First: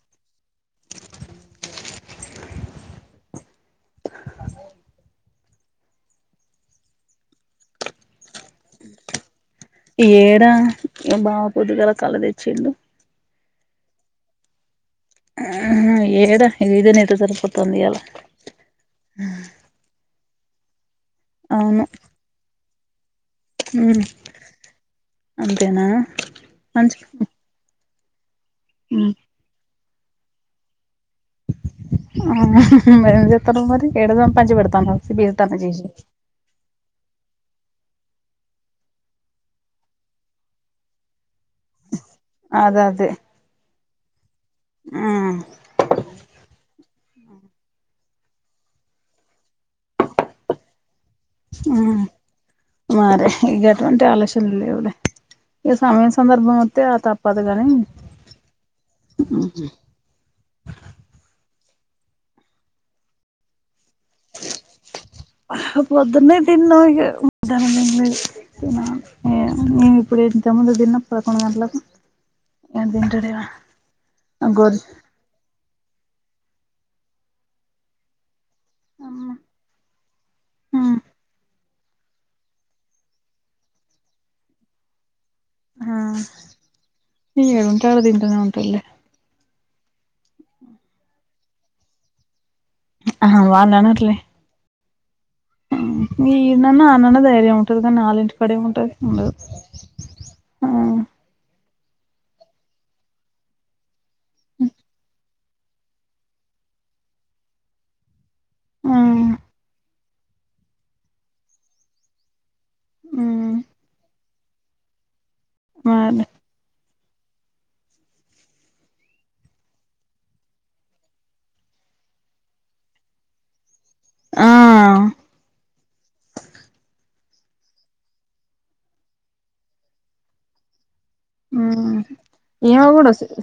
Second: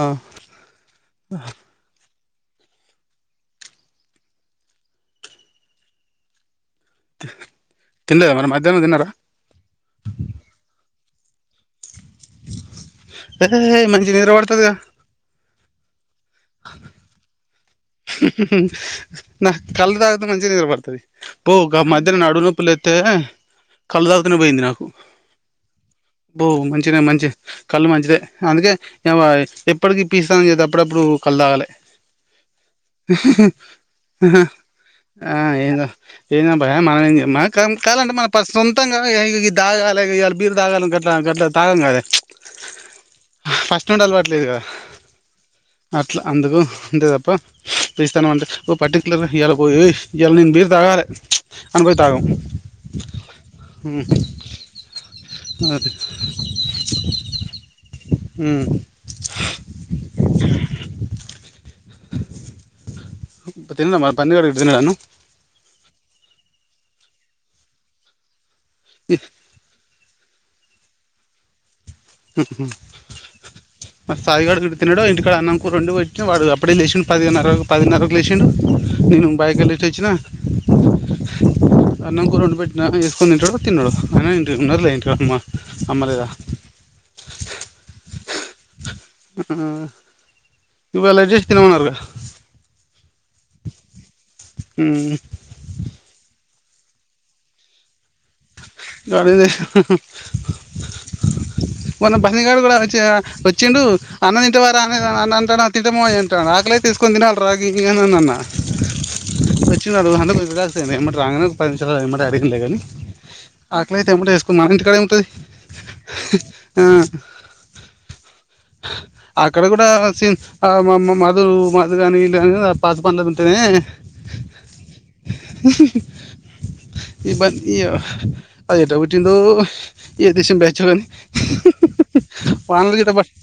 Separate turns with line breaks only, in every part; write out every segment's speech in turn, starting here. ఆ తిన్నర మరి మధ్యాహ్నం తిన్నారా
ఏడా బావ పొద్దుగల కల్లు తెచ్చిండు
ఈ మంచిగ నిద్ర పడతది గ
ఉ ఏడా ఇది ఇదినె ఎట [unintelligible]
నా కల్ల్ ద త మంచిగ కనపడ్తది. పో గ
అవును
మధ్యన నడుంనొ ప్పులేత్తే
మ్
కల్లు తావుతానే పోయింది నాకు,
అంతేనా
బో మంచినే మంచి కల్లు మంచిదె అందుకే
మ్
ఎవ ఎప్ ఇప్పడికి ఇప్పిసన్ చేద అప్పుడప్పుడు కల్ తాగాలె.
హ మరి ఎం చేత్తనవ్ మరి ఏడదం పంచి పెడతాన్నవ్
ఆ
సిబియత్తానం చేసి
ఏందో కాలండి మనం పస్స్ సొంతంగా ఇగ ఇది దాగాలే ఇయల బీరు తాగాలని గట్ల గట్ల తాగంగదె.
అద అదే
తుండల్ వట్ల్ లేదుగద
మ్
అట్ల అందుకు ఎంతేదప్ప పిస్తాను అంటే ఓ పర్టిక్యులర్ ఇయల [unintelligible] ఇయల నేను బీరు తాగాలే అని
ఆ
పోయి తాగం
మరే ఇక అటువంటి ఆలోస్నల్ లేవులే, ఇక
అది
సమయం సందర్భం వత్తే ఆ తప్పదు కాని, ఉహు
తి తిందమ పంన్నిగడు [unintelligible] నన్ను
పొద్దున్నే తిన్నాం ఇగ, దాని నిన్నే తిన ఏ అన్నీ ఇప్పుడె ఇంతముందు దిన్నం పదకొండు గంట్లకు
ఉహు, మా సాయిగాడు ఇడ
గోర్
తినడు ఇంటికాడ అన్నం కు రెండువెట్ట్నం వాడు అప్పడే లేసండు, పదిన్నరకు పదిన్నరకు లేసిండు. నేను
అమ్మ
బైక ఎల్లేచొచ్చ్నా అన్నం కూర వండిపెట్ట్న ఏస్కొని తింటడొ, తిన్నడొ ఐన ఏంటి ఉన్నరుల్లే ఇంటికడ అమ్మ అమ్మ లేేద.
ఎదుంటే అదింటనే ఉంటలే
ఇళ అడ్జెస్ట్ తినమనాన్నారుకా
అహ వల్నానట్లే
హ్మ్
మీ నన్న ఆ నాన్న ధైర్యయం ఉంటుంది కానీ ఆాలుం పనేముంటది
వాడు
ఉండదు
ఏం చేసిండు
ఊ
కొన్న బన్ని గాడు కూడా వచ్చి వచ్చిండు అన్న తింటావార అ అ అంటాను తింటామో అని అంటాడు ఆకలే తీసుకొని తినాలి రా గి అని అని అన్న
ఆ
అ ఏట రాంగనే పరి ఏట అరిగిలే కానీ
మ్మ్
కు మాడ ఎ
మరి
ఆ అక్కడ కూడా మామ్ మధు మాధు కాగానీ వల్ళ పాత పంది ఉంటేనే అ
ఆ
ఇ బ ఇ అది ఏట కుటిందో ఏ దేశం బ్యాచ్ కాని
ఆ ఈమో కూడా వొస్తది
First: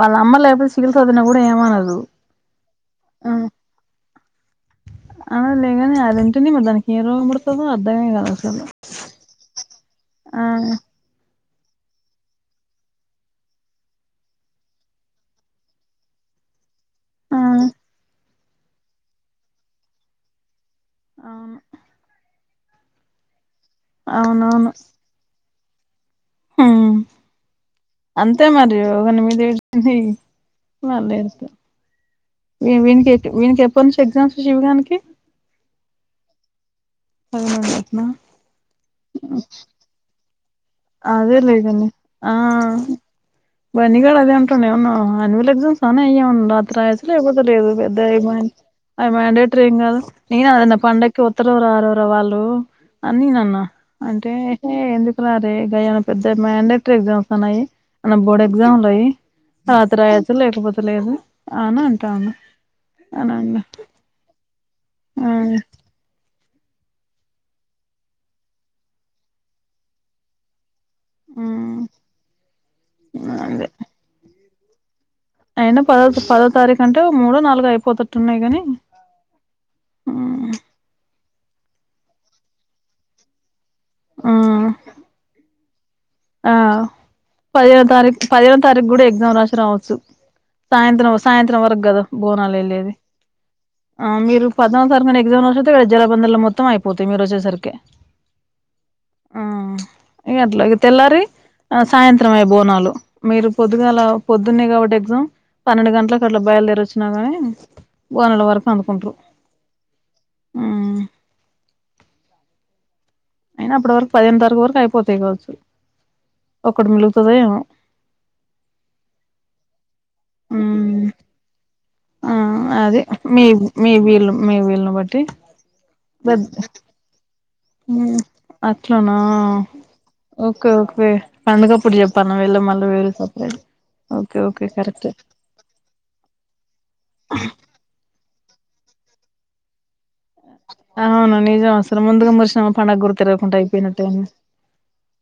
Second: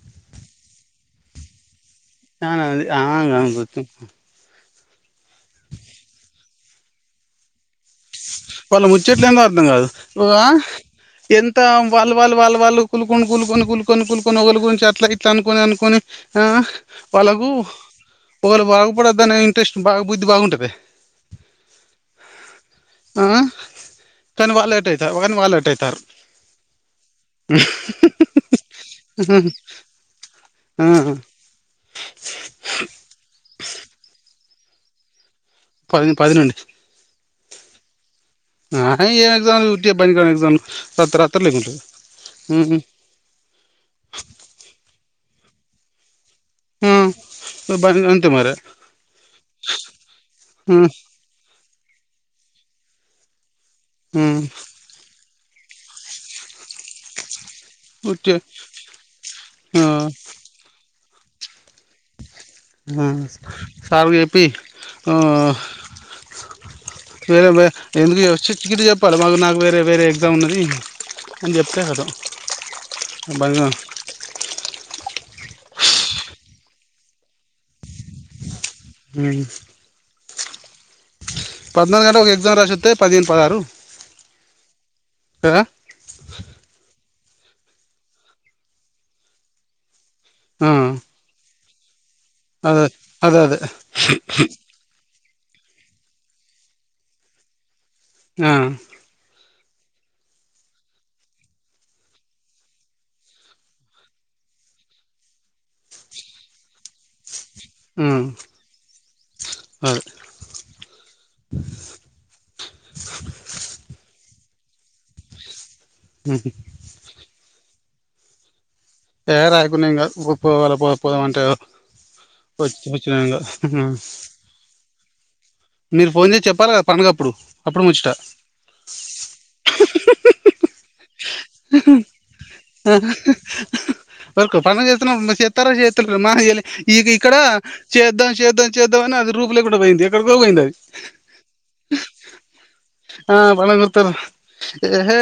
వాళ్ళ అమ్మ లే చికిత్స అధిన కూడా ఏమనదు
చనాంది ఆతు
అన లేనే అదింట ని మదానికి ఏరోగబడుతదో అర్ధమే కాదు అసలు
వాళ్లు ముచ్చేట్లు ఎంతో అర్థం కాదు
ఆ
ఎంత ఇ వాళ్ళ వాళ్ళు వాళ్ళ వాళ్ళు కులుకొని కూలుకొని కూలుకొని కూలుకొని ఒకళ్ళ గురించి అట్లా ఇట్లా అనుకోని అనుకొని
ఆ
వాళ్ళకు పోలు బరకపోడతే దా ఇంట్రస్ట్ బాగా బుద్ధి బాగుంటుది
అవును
ఆ కనీ వాళ్ళట్ అయితే అని వాళ అట్టేతారు
మ్ అంతే మరి ఎవని మీద ఏంది
ఆ
మరి వీనికి వీనికి ఎప్ప నుంచి ఎగ్జామ్స్ శివగాన్ కి
పది పది నుండి
పదకొండున
ఆ ఏ ఎగ్జామ్ లు వూరికే పనికిరాని ఎగ్జామ్లు
అదే లే ఇదనే ఆ బనిగా అదే ఉంటనే అవును అనివల సా అను త్ర లేకపోతేలేదు పెద్ద
బని
అ
అంతే మరి
అవి మాండేటరీ ఏం కాదు నేను అన్న పండక్కి ఒత్తర రారోరా వాళ్ళు అన్ని నాన్న అంటే ఏ ఎందుకున్నారు గాయాన పెద్ద మండటరీ ఎగ్జామ్స్ ఉన్నాయి అ
ఉట్టి
బోర్డు ఎగ్జామ్లు అయి తత్ర రాయాచ్చ లేకపోతే లేదు అని అంటాండు అనండి
సార్గ అపీ ఆ వేరే ఎందుకు చి కిట్ చెప్పాలి మాకు నాకు వేరే వేరే ఎగ్జామ్ ఉన్నది చెప్తే కదు బను
అదే అయినా పదో పదో తారీఖు అంటే మూడో నాలుగుో అయిపోతు న్నాయి కానీ
పద్నాలుగు గంట ఒక ఎగ్జామ్ రాసిస్తే పదిహేను పదహారు
ఆ
కదా
ఆ పదిహేో తారీఖు పదిహేో తారీఖు కూడా ఎగ్జా రాసి రావచ్చు సాయంత న సాయంత చి వర్ బోనాలు వె
అదే
లేది
అదే అదే
ఆ మీరు పద్నాలుగు తర ఎగాడ జలబందలు మొత్తం అయిపోతా మీరు వచ్చేసరికి
ఆ
ఆ ఇక అట్లా ఇక తెల్లారి సాయంత్రమ అయ బోనాలు మీరు పొద్దుగా అలా పొద్దున్నాయి కాబట్టి ఎగ్జామ్ పన్నెండు గంటలకు అట్లా బయలుదేర వచ్చినా కానీ పోఊ నల వరకు అంతకుంటరు
అదే
అయినా అప్పుడు వరకు పదిహేను తారీు వరకు అయిపోతాయి కావచ్చు ఒకటి మిలుగుతుదమో
ఏ రాయకుండా ఏం కాదు పోవాల పో
మ్మ్
పోదామంటే
ఆ
వచ్చి
అది
వచ్చినా ఏం
మీ
కాదు
మీ వీళ్ళ మీ వీళ్ళను బట్టి
మీరు ఫోన్ చేసి
పెద్ద
చెప్పాలి కదా పండుగ అప్పుడు అప్పుడు ముచ్చట
అట్లానా ఓకే ఓకే పండుగప్పుడు చెప్పాను వెళ్ళ మళ్ళీ వేరు సపరేట్ ఓకే
వరకు
ఓకే
పను
కరెక్ట్
చేస్తున్నా చేత్తారా చేతులు మా ఇక ఇక్కడ చేద్దాం చేద్దాం చేద్దా అ రూపలే కూడా పోయింది ఎక్కడకో పోయింది అది
అవును నిజం అసలు ముందుగా మురిసినామా పండగ కూడా
ఆ
తిరగకుండా
ప గుర్తారు
అయిపోయినట్టేంది
ఏహే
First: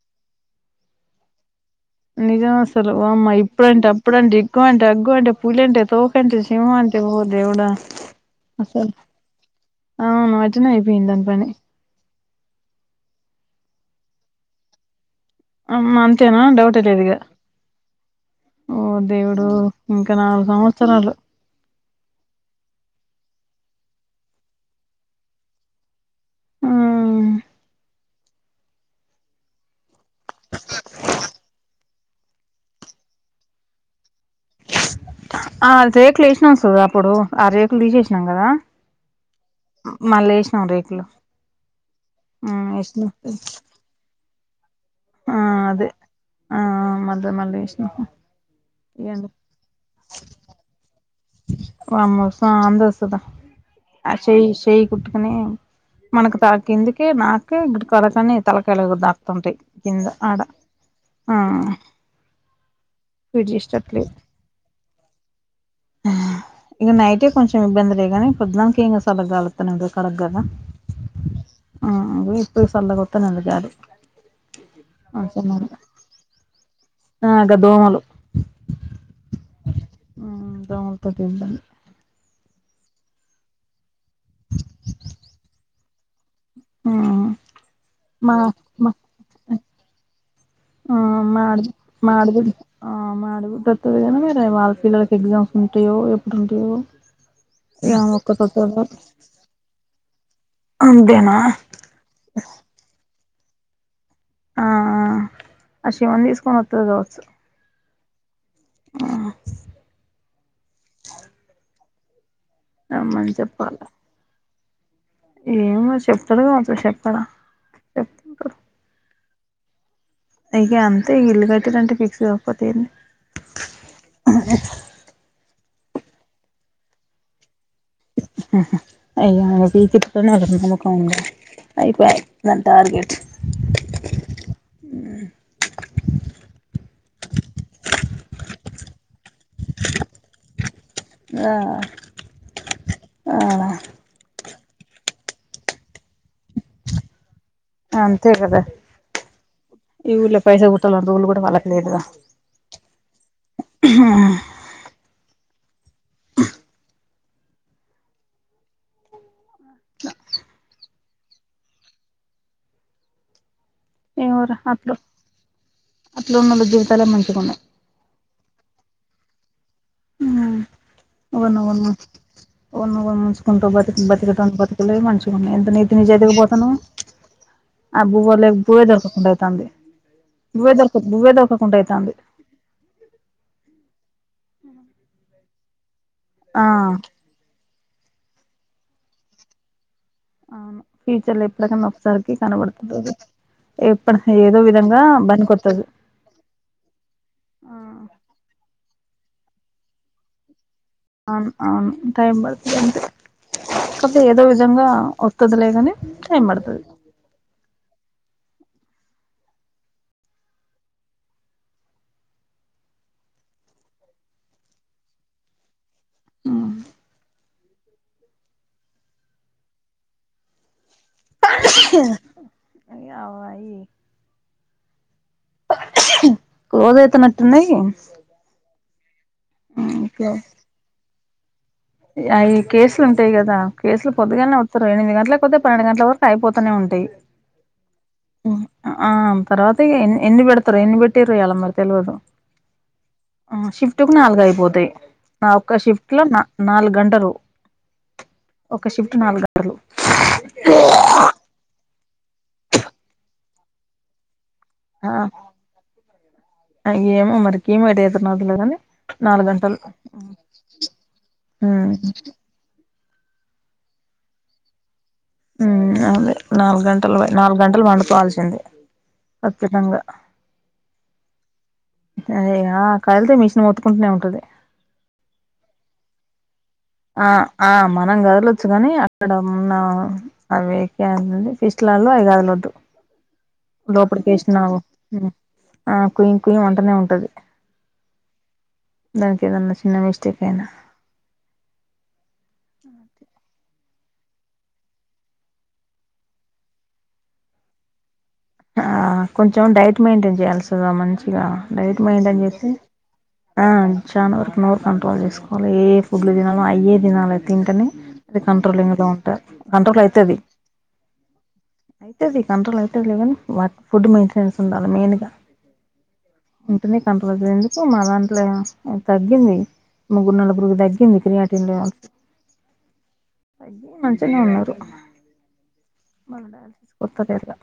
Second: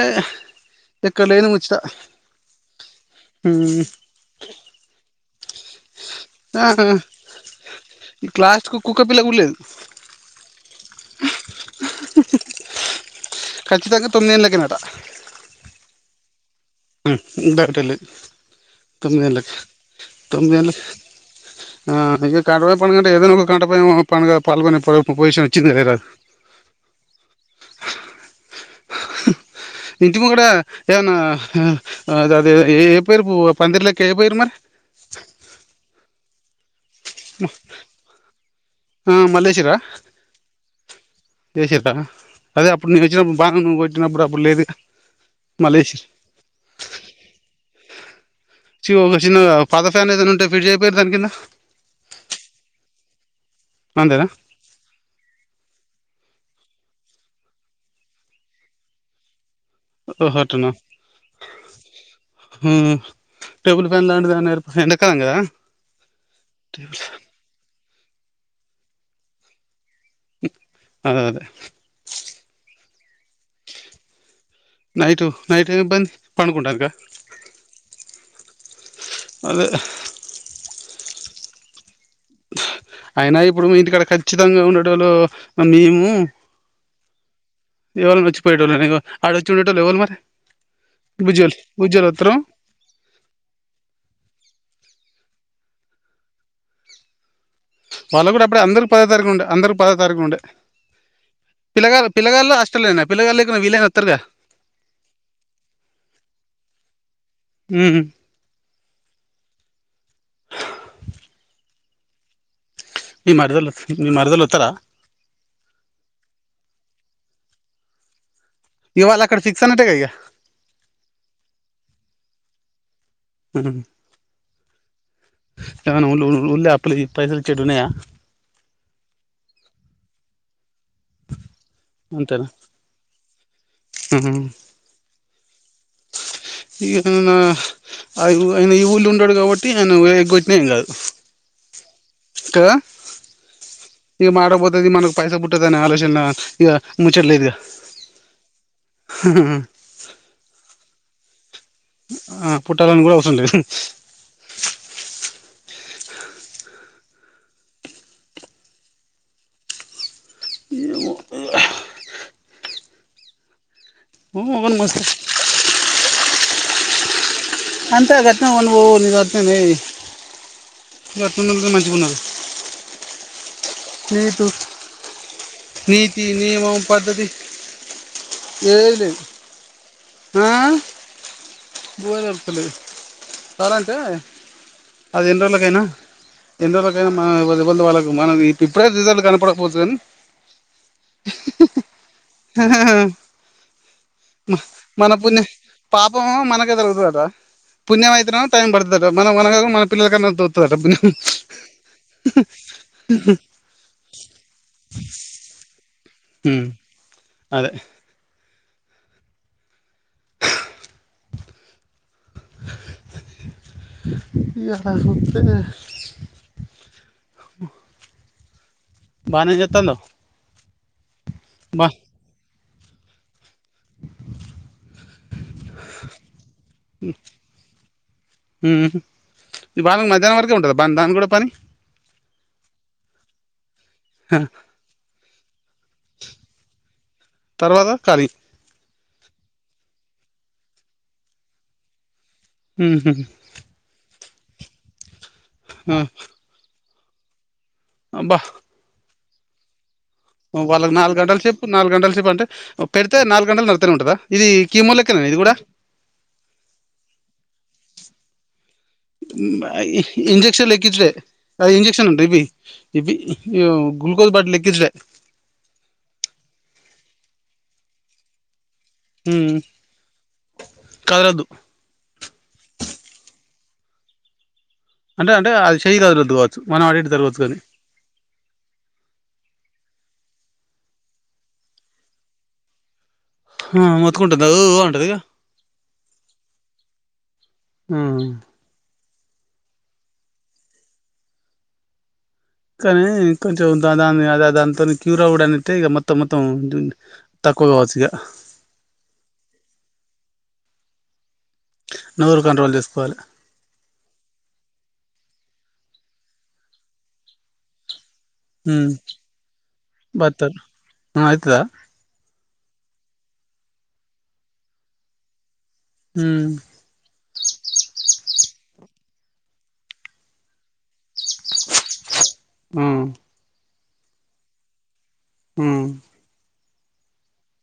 ఎక్కడ లేని ముచ్చట
నిజమా అసలు వామ్మో అప్పుడంటే అప్పుడంటే ఎగ్గువ అంటే అగ్గు అంటే పులి అంటే తోకంటే సింహ
ఆహా
అంటే ఓ దేవుడా
లాస్ట్ కు
అసలు
కుక్క పిల్ల కూడా లేదు
అవును మజన అయిపోయిందాని పని
కచ్చితంగా తొమ్మిది గంటలకైనాట
అమ్ అంతేనా డౌట్
ఉంటట
ఓ
తొమ్
దేవుడు ఇంకా నాలుగు
తొమ్మిి నల్
సంవత్సరాలు
కడవ పంగా ఏదైనా క పగా పాల్గ పొజషన్ వచ్చింది ఇంటి మాక్కడ ఏన్న ఉహ్ అదదే ఏ ఏపేర్పూ పందిర్లేక ఏపోరు మరీ
ఆ దేక్లేష్ నో సుధర్ ఇప్పుడు ఆ రేకులు తీసేసినాం కదా.
ఆ
మళ్ళీ ఏసినాం రేకులు
ఎషిడా అదే అప్పుడు నేన్
వేసినాం
వచ్చినప్పుడు బాను నువ్వు కొట్టినప్పుడు అప్పుడు లేదుగా
ఆ అదే
మల్లేసి
ఆ మళ్ళీ మళ్ళీ వేసినాం
చి ఓ ఒక చిన్న పద ఫ్యాన్ ఏదైనుంటే. ఫిడ్ చెయ్యపోయిర్ దాని కింద.
వామ్మో సాందోస్తదా ఆ
అంతేనా
చేయ్ ఈ చేయ్ కుట్టుకునేే మనకుత్ తల కిందికే నాకే గుడి [unintelligible] కరకని తలకాయ్ళక్ దాకుతుంటాయి. కింద
ఓహొ
ఆడ
అటనా
ఆ
హ్ హ్మ
ఫిట్
టేబుల్ ఫ్యాన్ దన్టి దైనే ర్ప్ ఎండక్ కాంగా
హ్మ్ ఇగ నైటె కొంచెం ఇబంద్ గానీ పోద్దున్దకేంగద్ సల్లగాలోతనే ఉంటద్ కడగల్నా
అదే అదే
అ ఇప్పుడు సల్ల గోత్ విత్తనలు జాలు
నైటు నైట్ ఏ ఇబ్బంది. పనుకుంటనీకా
ఆ గా దోమలు
అదదే
దోమల్తోటిబ్బంది.
అయినా ఇప్పుడు మీ ఇంటికడ ఖచ్చితంగా ఉండేటోలు మేము హ్మ్
మాహ్ మా
వచ్చిపోయేటోళ్ళని
మ
ఆడ వచ్చి
హ్
ఉండేటోళ్ళు ఎవలు మరి
ఆ మా
బుజ్జోళ్ళు
ఆడ్బి ఆ
బుజ్జోళ్ళు
మా
వత్తరు
ఆడ్బిడ్ మా ఆడ్బిడోత్తదిగని మరే వాళ్ళ పిల్లలకి ఎగ్జామ్. ఉంటాయో ఎప్పుడుంటాయో
వాళ్ళ గూడా అప్డే అందర్ పదో తారీక్ ఉంటయ్ అందరుక్ పదో త్ తారీక్ ఉండే
అంతేనా
పిల్లగాల్ పిల్లగాళ్ళు అష్టలేనాయ్ పిల్లగాల్లేకున్న వీలైనా వోత్తర్గా
ఆహ్ ఆ అ శవం తీసుకొని వత్తరు కావచ్చు.
హ్మ్ హు
ఆహ్
నీ
రమ్మని
మరిదల్
చెప్పాలి
నీ మరిదలో త్ త్తాదా
ఏమో చెప్తాడో అసల్ చెప్పాడా చెపుంటడు.
వలాక్కడ ఫక్సాన్ట్టే ఇగ
పతేర్ని
ఉహ్ హు ఏమన్నా ఉ ఊ ఊళ్ళో అప్పులవి పైసలు ఇచ్చేటివి ఉన్నయా
అయ్యతి పట్ట [unintelligible] ఆ అయిపాయి దాని టార్గెట్
ఆహ ఈ ఆయన ఈ ఊళ్ళో ఉండడు కాబట్టి ఆయన ఎగొట్టిన ఏం కాదు
ఆ
కదా
ఆ
ఇక మాటపోతది మనకు పైస పుట్టదని ఆలోచన ఇక ముచ్చట్లేదు ఇక
అంతే కదా ఇ ఊర్లో పైసా పూట్టాల అ కూడాళ్ [unintelligible]
ఆ పుట్టాలనీ కూడా అవసరం లేదు మగన్ మంచిా [unintelligible]
లోన్లోల్ల జీవితాలే మంచిగా ఉన్నాయి
అంతాఘట్న ఉ బ ని వ న [unintelligible]
ఆ ఒక
ఉన్నారు
ఒక ముంచుకుంట బ [unintelligible]
నీతు
బతకటానికి బతకలేం ఎంత నీతి నిజాయితీగ పోతనవు
నియమం పద్ధతి
అబ్బో వాళ్లకి బువే
ఏది లేదు
దొరుకకుండా అయితంది
ఆ బువ్వే దొరుకుతలేదు ఎలంటే
అ
అది ఎన్రోజులకి అయినా ఎన్రోజులకైనా మ ఎవల్ది వాళ్లకు మనవీ ఇపుడే రిజల్ట్ కనపడకపోవచ్చు గానీ
అవును ఫ్యూచర్ లో ఎప్పటికన్నా ఒకసారికి
కానీ
కనబడుతది ఎప్పుడు ఏదో విధంగా
మన పుణ్యం
పనికొత్తది
పాపం మనకే
ఆ
మనక [unintelligible] మన పిల్లలకన్నా
అవును అవును టైం పడుతది అంతే కాపోతే ఏదో విధంగా వస్తదిలే కాని టైమ్
ఉమ్
పడతది
అదే ఇడంత [inaudible] బానే జెతాండవ్ బా
అ ఆయి [unintelligible] రోజు అయితునట్టున్నాయి
ఇవాళ మధ్యాహనం వరకే ఉంటుందా బంద్ దాని కూడా పని
అయి కేసులు ఉంటాయి కదా కేసులు పొద్దుగాల్నే వత్తరు ఎమిది గంటలక్ పన్నెండు గంట్ల వరకు అయిపోతనే ఉంటాయి
తర్వాత ఖాళీ
ఆ తర్వాత ఇగ ఎన్ ఎన్ని పెడతారో ఎన్ని పెట్టిరో ఇయాల మరి తెలవదు
మ్మహ్
నాలుగయిపోతయి నా ఒక్క షిఫ్ట్ లో నా నాలుగు గంటలు
అబ్బా
నాలుగంటలు
వాళ్ళకి నాలుగు గంటల సేపు నాలుగు గంటలు సేపు అంటే పెడితే నాలుగు గంటలు నడుతనే ఉంటందా
ఆ, అ ఏమొ మరి కీమొ మరి ఎట్టా చే ఉత్తర్నాదులో గానీ
అ ఇ ఇంజెక్షన్ లెక్కించుడే, అ
ఉమ్
ఇంజెక్షన్ ఉంటద్ బి ఇబి ఇవేమో గ్లుూకోజ బాటిలెక్కించుడే
మ్మ్ అదే నాలుగు గంటలు, నాలుగు గంటలు పండుకోవాల్సిందే
ఉమ్
ఖచ్చితంగా,
కదలద్దు
అదే గా కదిల్తే మిషన్ మొత్ కుంటనే ఉంటది
అంటే అంటే అది చేయదగ్గలోద్దు వ
ఆ ఆ మనం కదలొచ్చు కానీ అక్కడ ఉన్న అవేకే అనీ ఫిస్ట్ లాలో అవి కదలోద్దు
ఆ
లోపటికీ
మొత్తుకుంటుంది ఓ
ఎషినావు
ఓ అంటది ఇగ
ఆ కుయ్ కుయ్ మంటనే ఉంటది టది
ఆ
దానకేదన్నా చిన్న మిస్టేక్ అయినా
కానీ కొంచెం దాన్ దాని అద్ అద్ దానితోని క్యూరా ఉఊడ్ అంటే ఇగ మొత్తం మొత్తం తక్కువగావచ్చు ఇగ
ఆ కొంచెం డైట్ మెయింటైన్ జయల్సిందిగ మంచ్ ఇగా డైట్ మెయింటైన్
నోరు
చేస్తే,
కంట్రోల్ చేసుకోవాలి
ఆ చాలా వరకు నోరు కంట్రోల్ చేసుకు మళ్ళా ఏ ఫుడ్లు తినాలో అయ్యే తినాలే తింటనే అది
ఉమ్
కంట్రోలింగ్ లో ఉంటది కంట్రోల్ అయితాది,
బత్తర్ ఆ అయితదా
అయితది కంట్రోల్ అయితదిలేగాని వాటి ఫుడ్ మెయింటెనెన్స్ ఉండాలి మెయిన్గా
ఉమ్
ఉంటుంది కంట్రోల్ ఎందుకు మా దాంట్లే తగ్గింది ముగ్గురు నలుగురుగుకు తగ్గింది క్రిర్యాటి ఉండే వాళ్లకి
ఆ
తగ్గి మంచిగానే ఉన్నారు
ఉమ్
మన [inaudible] [unintelligible] దుగా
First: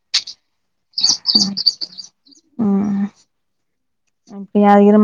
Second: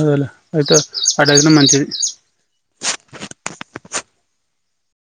అదేలే అయితే అడగిన మంచిది
ఇగ [unintelligible]